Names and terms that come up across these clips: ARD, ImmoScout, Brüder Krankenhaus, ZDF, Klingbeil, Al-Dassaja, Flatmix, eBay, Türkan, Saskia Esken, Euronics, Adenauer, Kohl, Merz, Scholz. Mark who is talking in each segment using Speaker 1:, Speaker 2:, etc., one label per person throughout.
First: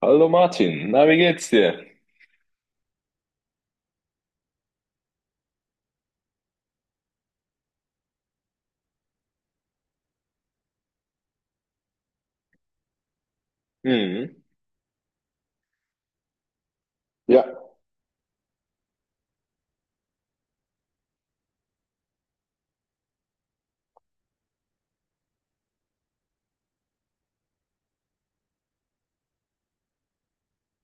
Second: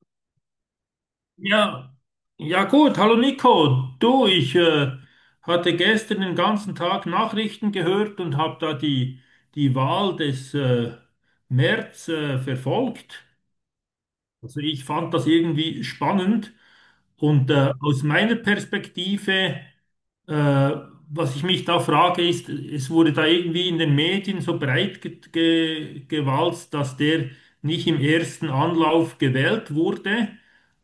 Speaker 1: Hallo Martin, na, wie geht's dir?
Speaker 2: Ja, ja gut, hallo Nico. Du, ich hatte gestern den ganzen Tag Nachrichten gehört und habe da die Wahl des Merz verfolgt.
Speaker 1: Mhm.
Speaker 2: Also ich fand das irgendwie spannend
Speaker 1: Ja,
Speaker 2: und aus meiner Perspektive, äh, was ich mich da frage, ist, es wurde da irgendwie in den Medien so breit ge ge gewalzt, dass der nicht im ersten Anlauf gewählt wurde.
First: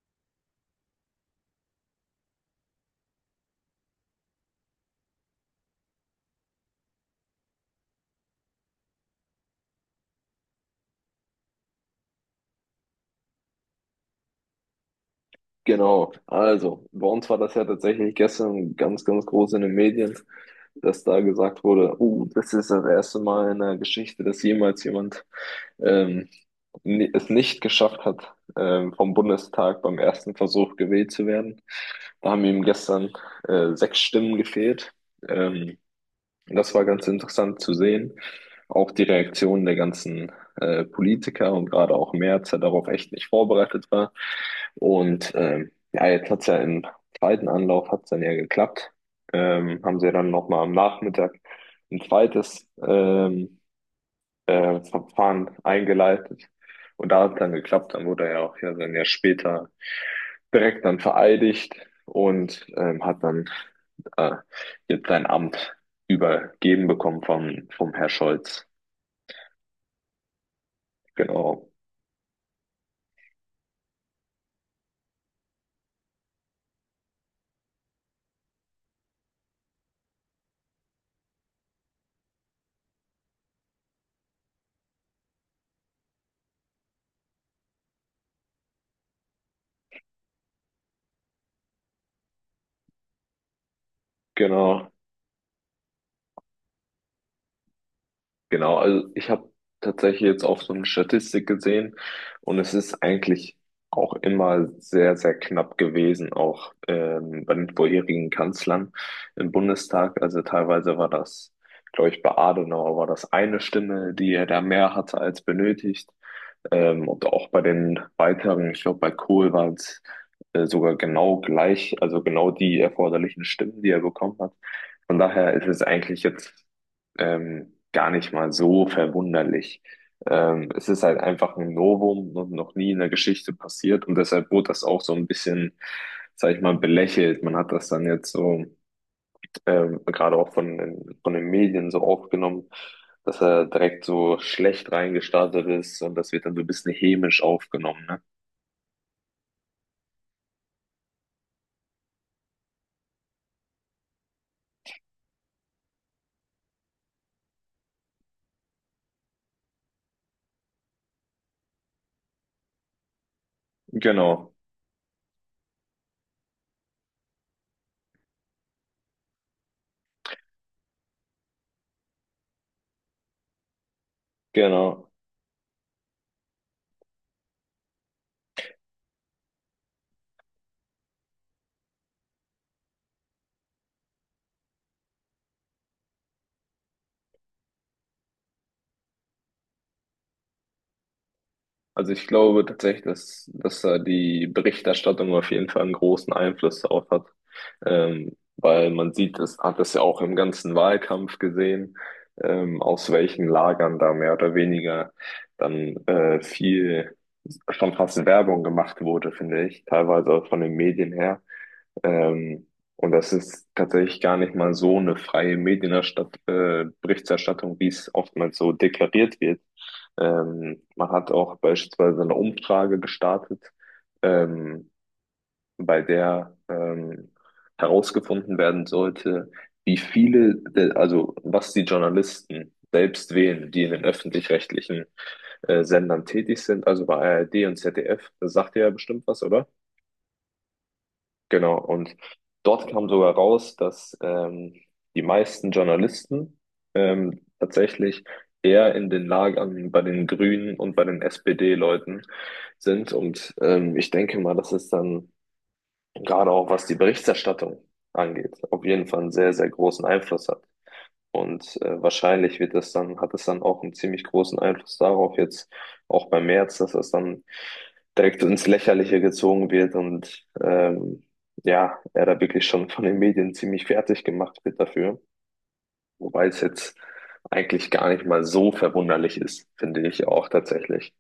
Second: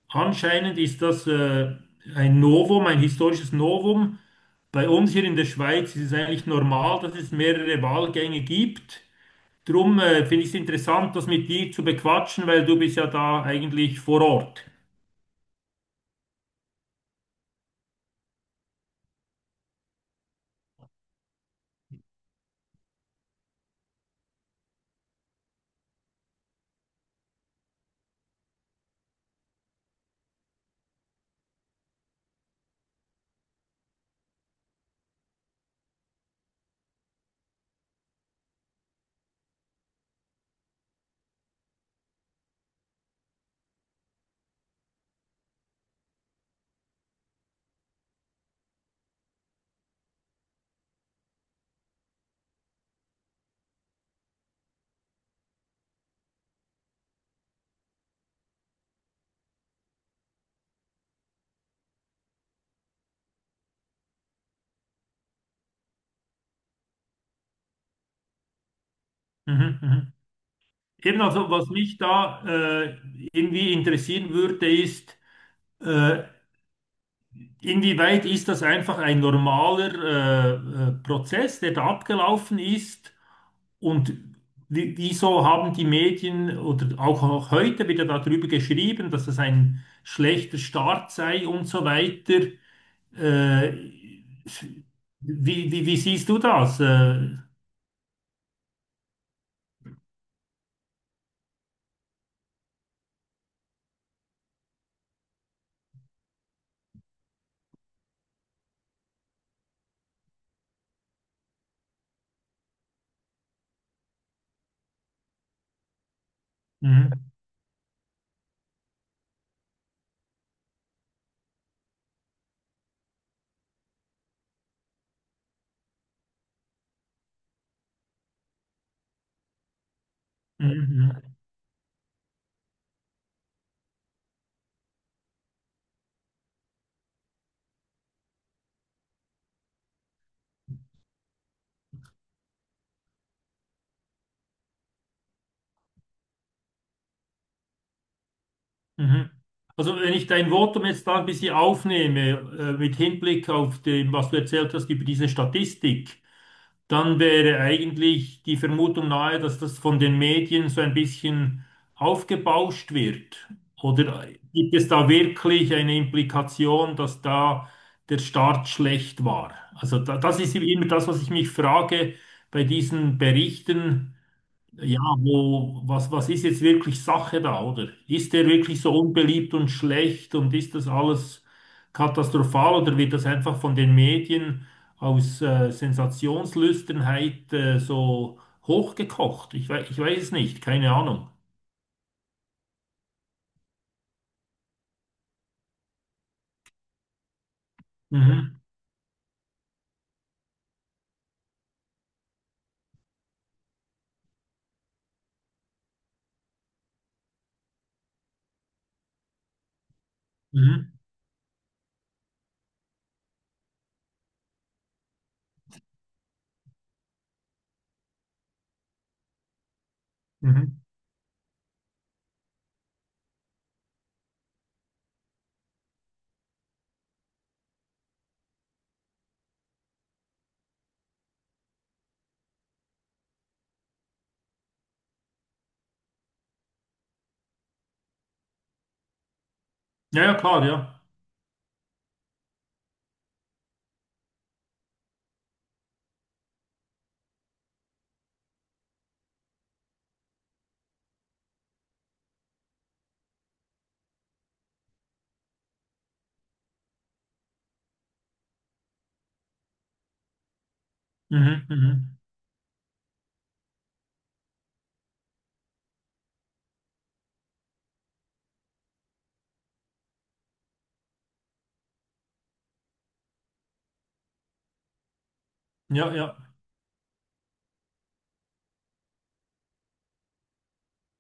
Speaker 2: Anscheinend ist das ein Novum, ein historisches Novum. Bei uns hier in der Schweiz ist es eigentlich normal, dass es mehrere Wahlgänge gibt. Drum finde ich es interessant, das mit dir zu bequatschen, weil du bist ja da eigentlich vor Ort.
Speaker 1: genau. Also, bei uns war das ja tatsächlich gestern ganz, ganz groß in den Medien, dass da gesagt wurde, das ist das erste Mal in der Geschichte, dass jemals jemand ähm, es nicht geschafft hat, vom Bundestag beim ersten Versuch gewählt zu werden. Da haben ihm gestern sechs Stimmen gefehlt. Ähm, Und das war ganz interessant zu sehen. Auch die Reaktion der ganzen Politiker und gerade auch Merz, der darauf echt nicht vorbereitet war. Und ja, jetzt hat es ja im zweiten Anlauf hat's dann ja geklappt. Haben sie dann nochmal am Nachmittag ein zweites Verfahren eingeleitet. Und da hat es dann geklappt. Dann wurde er ja auch ja dann ja später direkt dann vereidigt und hat dann äh, jetzt sein Amt übergeben bekommen vom Herr Scholz.
Speaker 2: Mhm, mhm. Eben also, was
Speaker 1: Genau,
Speaker 2: mich da äh, irgendwie interessieren würde, ist, äh, inwieweit ist das einfach ein normaler Prozess, der da abgelaufen ist? Und wieso haben die Medien oder auch heute wieder darüber geschrieben, dass es ein schlechter Start sei und so weiter? Äh,
Speaker 1: genau.
Speaker 2: Wie, wie siehst du das?
Speaker 1: Genau, also ich habe tatsächlich jetzt auch so eine Statistik gesehen und es ist eigentlich auch immer sehr, sehr knapp gewesen, auch bei den vorherigen Kanzlern im Bundestag. Also teilweise war das, glaube ich, bei Adenauer war das eine Stimme, die er da mehr hatte als benötigt. Und
Speaker 2: Mhm,
Speaker 1: auch bei den weiteren, ich glaube, bei Kohl waren es sogar genau gleich, also genau die erforderlichen Stimmen, die er bekommen hat. Von daher ist es eigentlich jetzt gar nicht mal so verwunderlich.
Speaker 2: mhm,
Speaker 1: Es ist halt
Speaker 2: mhm,
Speaker 1: einfach ein Novum und noch nie in der Geschichte passiert und deshalb wurde das auch so ein bisschen, sag ich mal, belächelt. Man hat das dann jetzt so gerade auch von den Medien so aufgenommen, dass er direkt so schlecht reingestartet ist und das wird dann so ein bisschen hämisch aufgenommen, ne?
Speaker 2: mhm. Also wenn ich dein Votum jetzt da ein bisschen aufnehme, mit Hinblick auf dem, was du erzählt hast über diese Statistik, dann wäre eigentlich die Vermutung nahe, dass das von den Medien so ein bisschen aufgebauscht wird. Oder
Speaker 1: Genau,
Speaker 2: gibt es da wirklich eine Implikation, dass da der Start schlecht war? Also das ist immer das, was ich mich frage bei diesen Berichten. Ja,
Speaker 1: genau.
Speaker 2: was, was ist jetzt wirklich Sache da, oder? Ist der wirklich so unbeliebt und schlecht und ist das alles katastrophal oder wird das einfach von den Medien aus Sensationslüsternheit so hochgekocht? Ich weiß es nicht, keine Ahnung.
Speaker 1: Also ich glaube tatsächlich, dass da die Berichterstattung auf jeden Fall einen großen Einfluss darauf hat,
Speaker 2: Mhm,
Speaker 1: weil man sieht, es hat es ja auch im ganzen Wahlkampf gesehen, aus welchen Lagern da mehr oder weniger dann viel schon fast Werbung gemacht wurde, finde ich, teilweise auch von den
Speaker 2: mhm,
Speaker 1: Medien her. Ähm, und das ist tatsächlich gar nicht mal so eine freie Medienerstatt Berichterstattung, wie es oftmals so deklariert wird.
Speaker 2: mhm.
Speaker 1: Man hat auch beispielsweise eine Umfrage gestartet, ähm, bei der herausgefunden werden sollte, wie viele, der, also was die Journalisten selbst wählen, die in den öffentlich-rechtlichen Sendern tätig sind, also bei ARD und ZDF. Das sagt ihr ja bestimmt was, oder?
Speaker 2: Ja, ja, klar, ja.
Speaker 1: Genau, und dort kam sogar raus, dass die meisten Journalisten tatsächlich eher in den Lagern bei den Grünen und bei den SPD-Leuten sind. Und ich denke mal, dass es dann gerade auch, was die Berichterstattung angeht, auf jeden Fall einen sehr, sehr großen Einfluss hat.
Speaker 2: Mhm,
Speaker 1: Und
Speaker 2: mhm.
Speaker 1: wahrscheinlich wird das dann, hat es dann auch einen ziemlich großen Einfluss darauf, jetzt auch bei Merz, dass das dann direkt ins Lächerliche gezogen wird und ja, er da wirklich schon von den Medien ziemlich fertig gemacht wird dafür.
Speaker 2: Ja,
Speaker 1: Wobei
Speaker 2: ja.
Speaker 1: es jetzt eigentlich gar nicht mal so verwunderlich ist, finde ich auch tatsächlich.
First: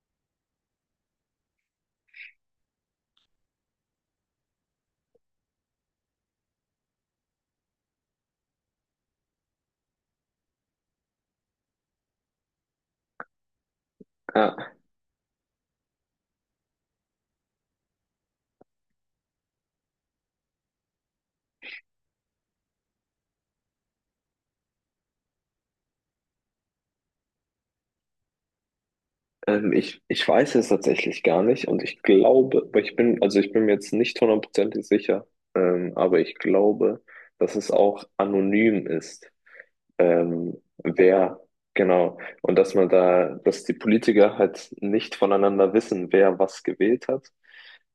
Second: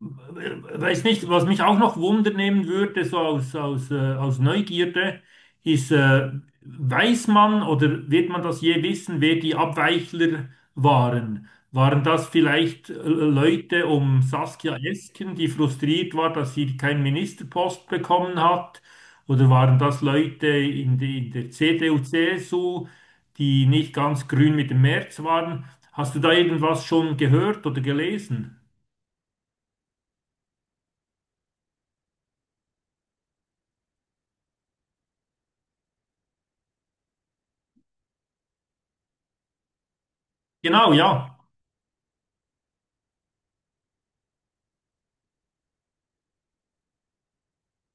Speaker 2: Weiß nicht, was mich auch noch Wunder nehmen würde, so aus Neugierde, ist, weiß man oder wird man das je wissen, wer die Abweichler waren? Waren das vielleicht Leute um
Speaker 1: Ja,
Speaker 2: Saskia Esken, die frustriert war, dass sie keinen Ministerpost bekommen hat? Oder waren das Leute in der CDU, CSU, die nicht ganz grün mit dem März waren? Hast du da irgendwas schon gehört oder gelesen?
Speaker 1: ich weiß es tatsächlich gar nicht und ich glaube, aber ich bin, also ich bin mir jetzt nicht hundertprozentig sicher, aber ich glaube, dass es auch anonym ist. ähm,
Speaker 2: Genau, ja.
Speaker 1: wer, genau. Und dass man da, dass die Politiker halt nicht voneinander wissen, wer was gewählt hat.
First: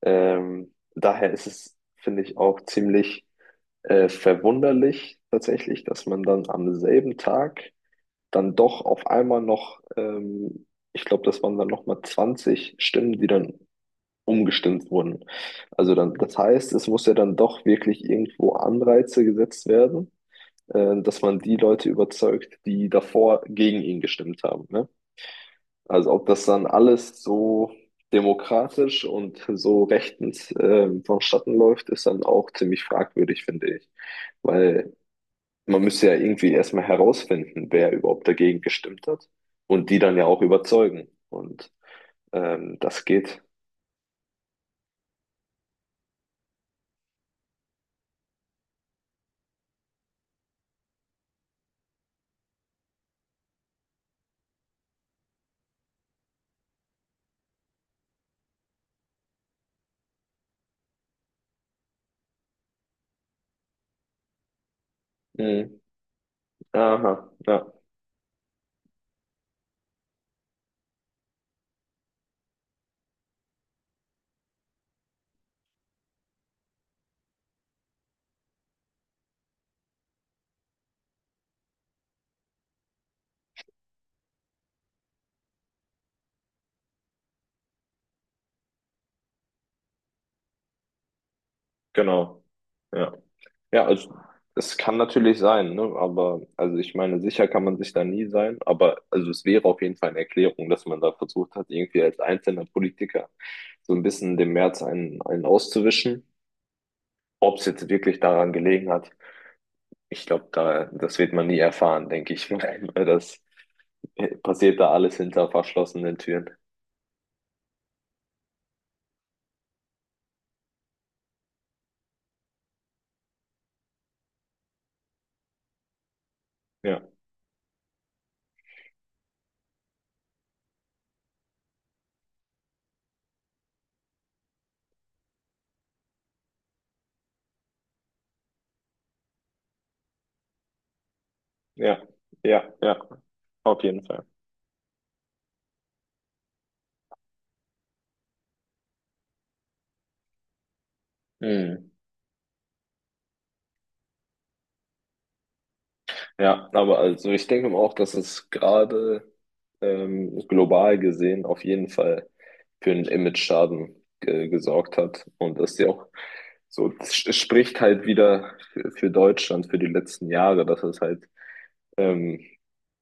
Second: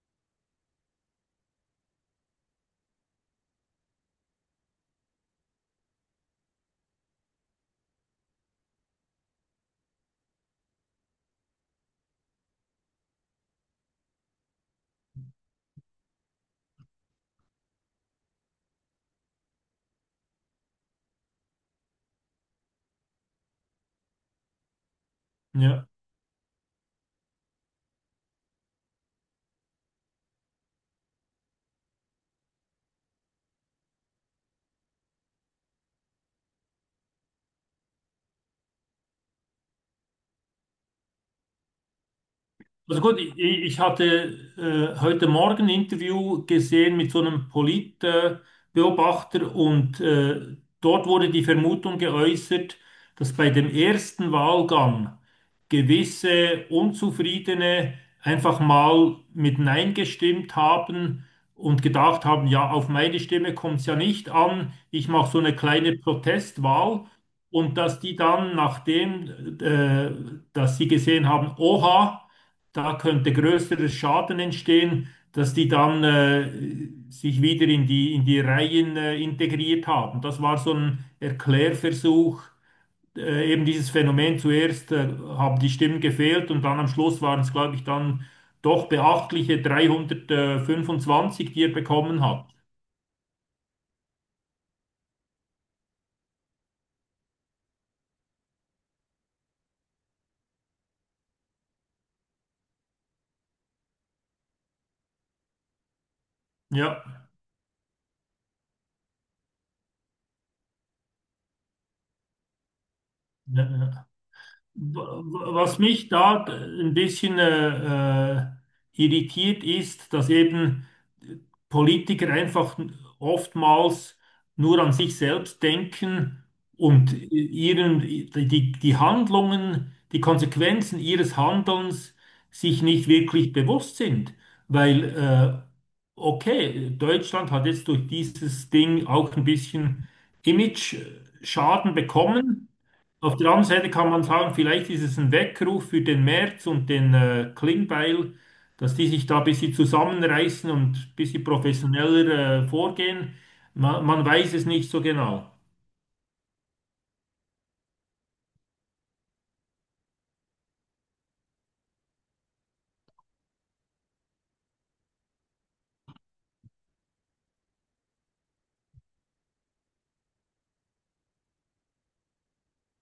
Speaker 1: Daher ist es, finde ich, auch ziemlich verwunderlich tatsächlich, dass man dann am selben Tag dann doch auf einmal noch, ich glaube, das waren dann nochmal 20 Stimmen, die dann umgestimmt wurden. Also dann, das heißt, es muss ja dann doch wirklich irgendwo Anreize gesetzt werden, dass man die Leute überzeugt, die davor gegen ihn gestimmt haben. Ne?
Speaker 2: Ja.
Speaker 1: Also ob das dann alles so demokratisch und so rechtens vonstatten läuft, ist dann auch ziemlich fragwürdig, finde ich. Weil man müsste ja irgendwie erstmal herausfinden, wer überhaupt dagegen gestimmt hat und die dann ja auch überzeugen. Und
Speaker 2: Also
Speaker 1: das
Speaker 2: gut,
Speaker 1: geht.
Speaker 2: ich hatte heute Morgen ein Interview gesehen mit so einem Politbeobachter Beobachter und dort wurde die Vermutung geäußert, dass bei dem ersten Wahlgang gewisse Unzufriedene einfach mal mit Nein gestimmt haben und gedacht haben, ja, auf meine Stimme kommt es ja nicht an, ich mache so eine
Speaker 1: Mhm.
Speaker 2: kleine Protestwahl
Speaker 1: Aha, ja.
Speaker 2: und dass die dann, nachdem dass sie gesehen haben, oha, da könnte größerer Schaden entstehen, dass die dann sich wieder in in die Reihen integriert haben. Das war so ein Erklärversuch, eben dieses Phänomen. Zuerst haben die Stimmen gefehlt und dann am Schluss waren es, glaube ich, dann doch beachtliche 325, die er bekommen
Speaker 1: Genau.
Speaker 2: hat.
Speaker 1: Ja. Ja, also es kann natürlich sein, ne? Aber also ich meine, sicher kann man sich da nie sein, aber also es wäre auf jeden Fall eine Erklärung, dass man da versucht hat, irgendwie als einzelner Politiker so ein bisschen dem März einen auszuwischen.
Speaker 2: Ja.
Speaker 1: Ob es jetzt wirklich daran gelegen hat, ich glaube, da, das wird man nie erfahren, denke ich mal. Weil das
Speaker 2: Ja, ja.
Speaker 1: passiert da alles hinter
Speaker 2: Was mich
Speaker 1: verschlossenen
Speaker 2: da
Speaker 1: Türen.
Speaker 2: ein bisschen irritiert ist, dass eben Politiker einfach oftmals nur an sich selbst denken
Speaker 1: Ja,
Speaker 2: und die Handlungen, die Konsequenzen ihres Handelns sich nicht wirklich bewusst sind. Weil, okay, Deutschland hat jetzt durch dieses Ding auch ein bisschen Image-Schaden
Speaker 1: ja,
Speaker 2: bekommen.
Speaker 1: ja, ja,
Speaker 2: Auf der anderen
Speaker 1: auf
Speaker 2: Seite
Speaker 1: jeden
Speaker 2: kann man
Speaker 1: Fall.
Speaker 2: sagen, vielleicht ist es ein Weckruf für den Merz und den Klingbeil, dass die sich da ein bisschen zusammenreißen und ein bisschen
Speaker 1: Mhm.
Speaker 2: professioneller vorgehen. Man weiß es nicht so genau.
Speaker 1: Ja, aber also ich denke auch, dass es gerade global gesehen auf jeden Fall für einen Image-Schaden gesorgt hat. Und das ist ja auch so, es spricht halt wieder für Deutschland für die letzten Jahre, dass es halt ähm,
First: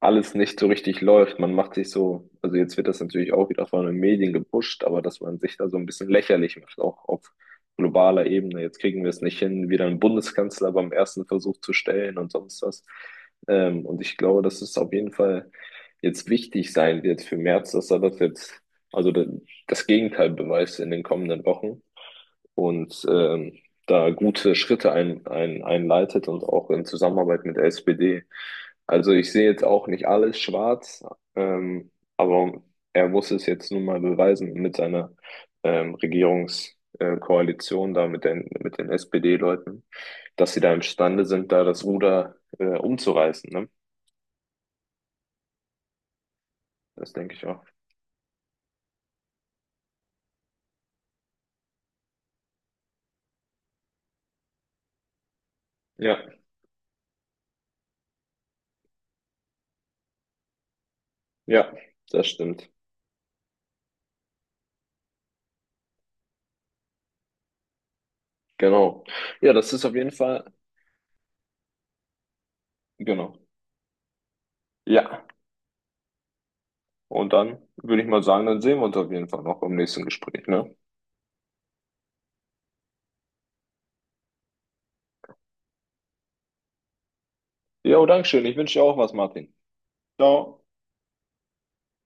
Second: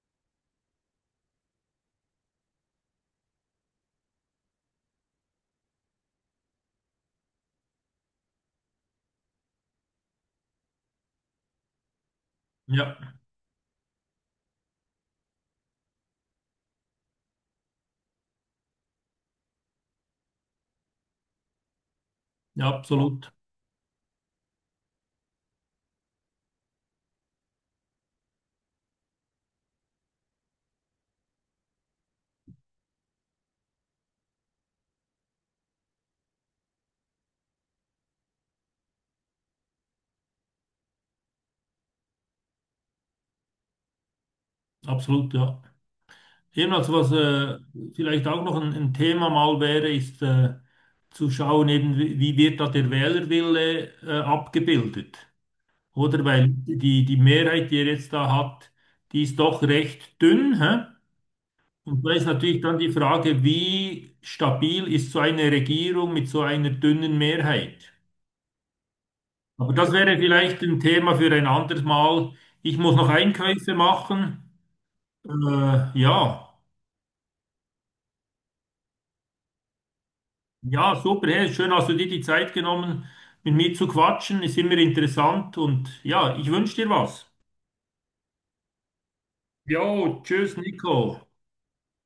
Speaker 1: alles nicht so richtig läuft. Man macht sich so, also jetzt wird das natürlich auch wieder von den Medien gepusht, aber dass man sich da so ein bisschen lächerlich macht, auch auf globaler Ebene. Jetzt kriegen wir es nicht hin, wieder einen Bundeskanzler beim ersten Versuch zu stellen und sonst was.
Speaker 2: Ja,
Speaker 1: Und ich glaube, dass es auf jeden Fall jetzt wichtig sein wird für Merz, dass er das jetzt, also das Gegenteil beweist in den kommenden Wochen.
Speaker 2: ja,
Speaker 1: Und
Speaker 2: absolut,
Speaker 1: da gute Schritte einleitet und auch in Zusammenarbeit mit der SPD. Also ich sehe jetzt auch nicht alles schwarz, ähm, aber er muss es jetzt nun mal beweisen mit seiner Regierungskoalition da mit den SPD-Leuten, dass sie da imstande sind, da das Ruder umzureißen. Ne?
Speaker 2: absolut, ja. Ebenfalls,
Speaker 1: Das
Speaker 2: was
Speaker 1: denke ich auch.
Speaker 2: vielleicht auch noch ein Thema mal wäre, ist zu schauen, eben, wie wird da der Wählerwille abgebildet.
Speaker 1: Ja,
Speaker 2: Oder weil die Mehrheit, die er jetzt da hat, die ist doch recht dünn, hä?
Speaker 1: ja,
Speaker 2: Und da
Speaker 1: das
Speaker 2: ist natürlich
Speaker 1: stimmt.
Speaker 2: dann die Frage, wie stabil ist so eine Regierung mit so einer dünnen Mehrheit?
Speaker 1: Genau. Ja, das
Speaker 2: Aber
Speaker 1: ist
Speaker 2: das
Speaker 1: auf jeden
Speaker 2: wäre
Speaker 1: Fall,
Speaker 2: vielleicht ein Thema für ein anderes Mal. Ich muss noch
Speaker 1: genau.
Speaker 2: Einkäufe machen.
Speaker 1: Ja.
Speaker 2: Ja,
Speaker 1: Und dann würde ich mal sagen, dann sehen wir uns auf jeden Fall noch im nächsten Gespräch, ne?
Speaker 2: ja, super. Hey, schön, hast du dir die Zeit genommen, mit mir zu quatschen. Ist immer interessant und ja, ich wünsche dir was.
Speaker 1: Jo, Dankeschön. Ich wünsche dir auch was, Martin.
Speaker 2: Jo, tschüss,
Speaker 1: Ciao.
Speaker 2: Nico.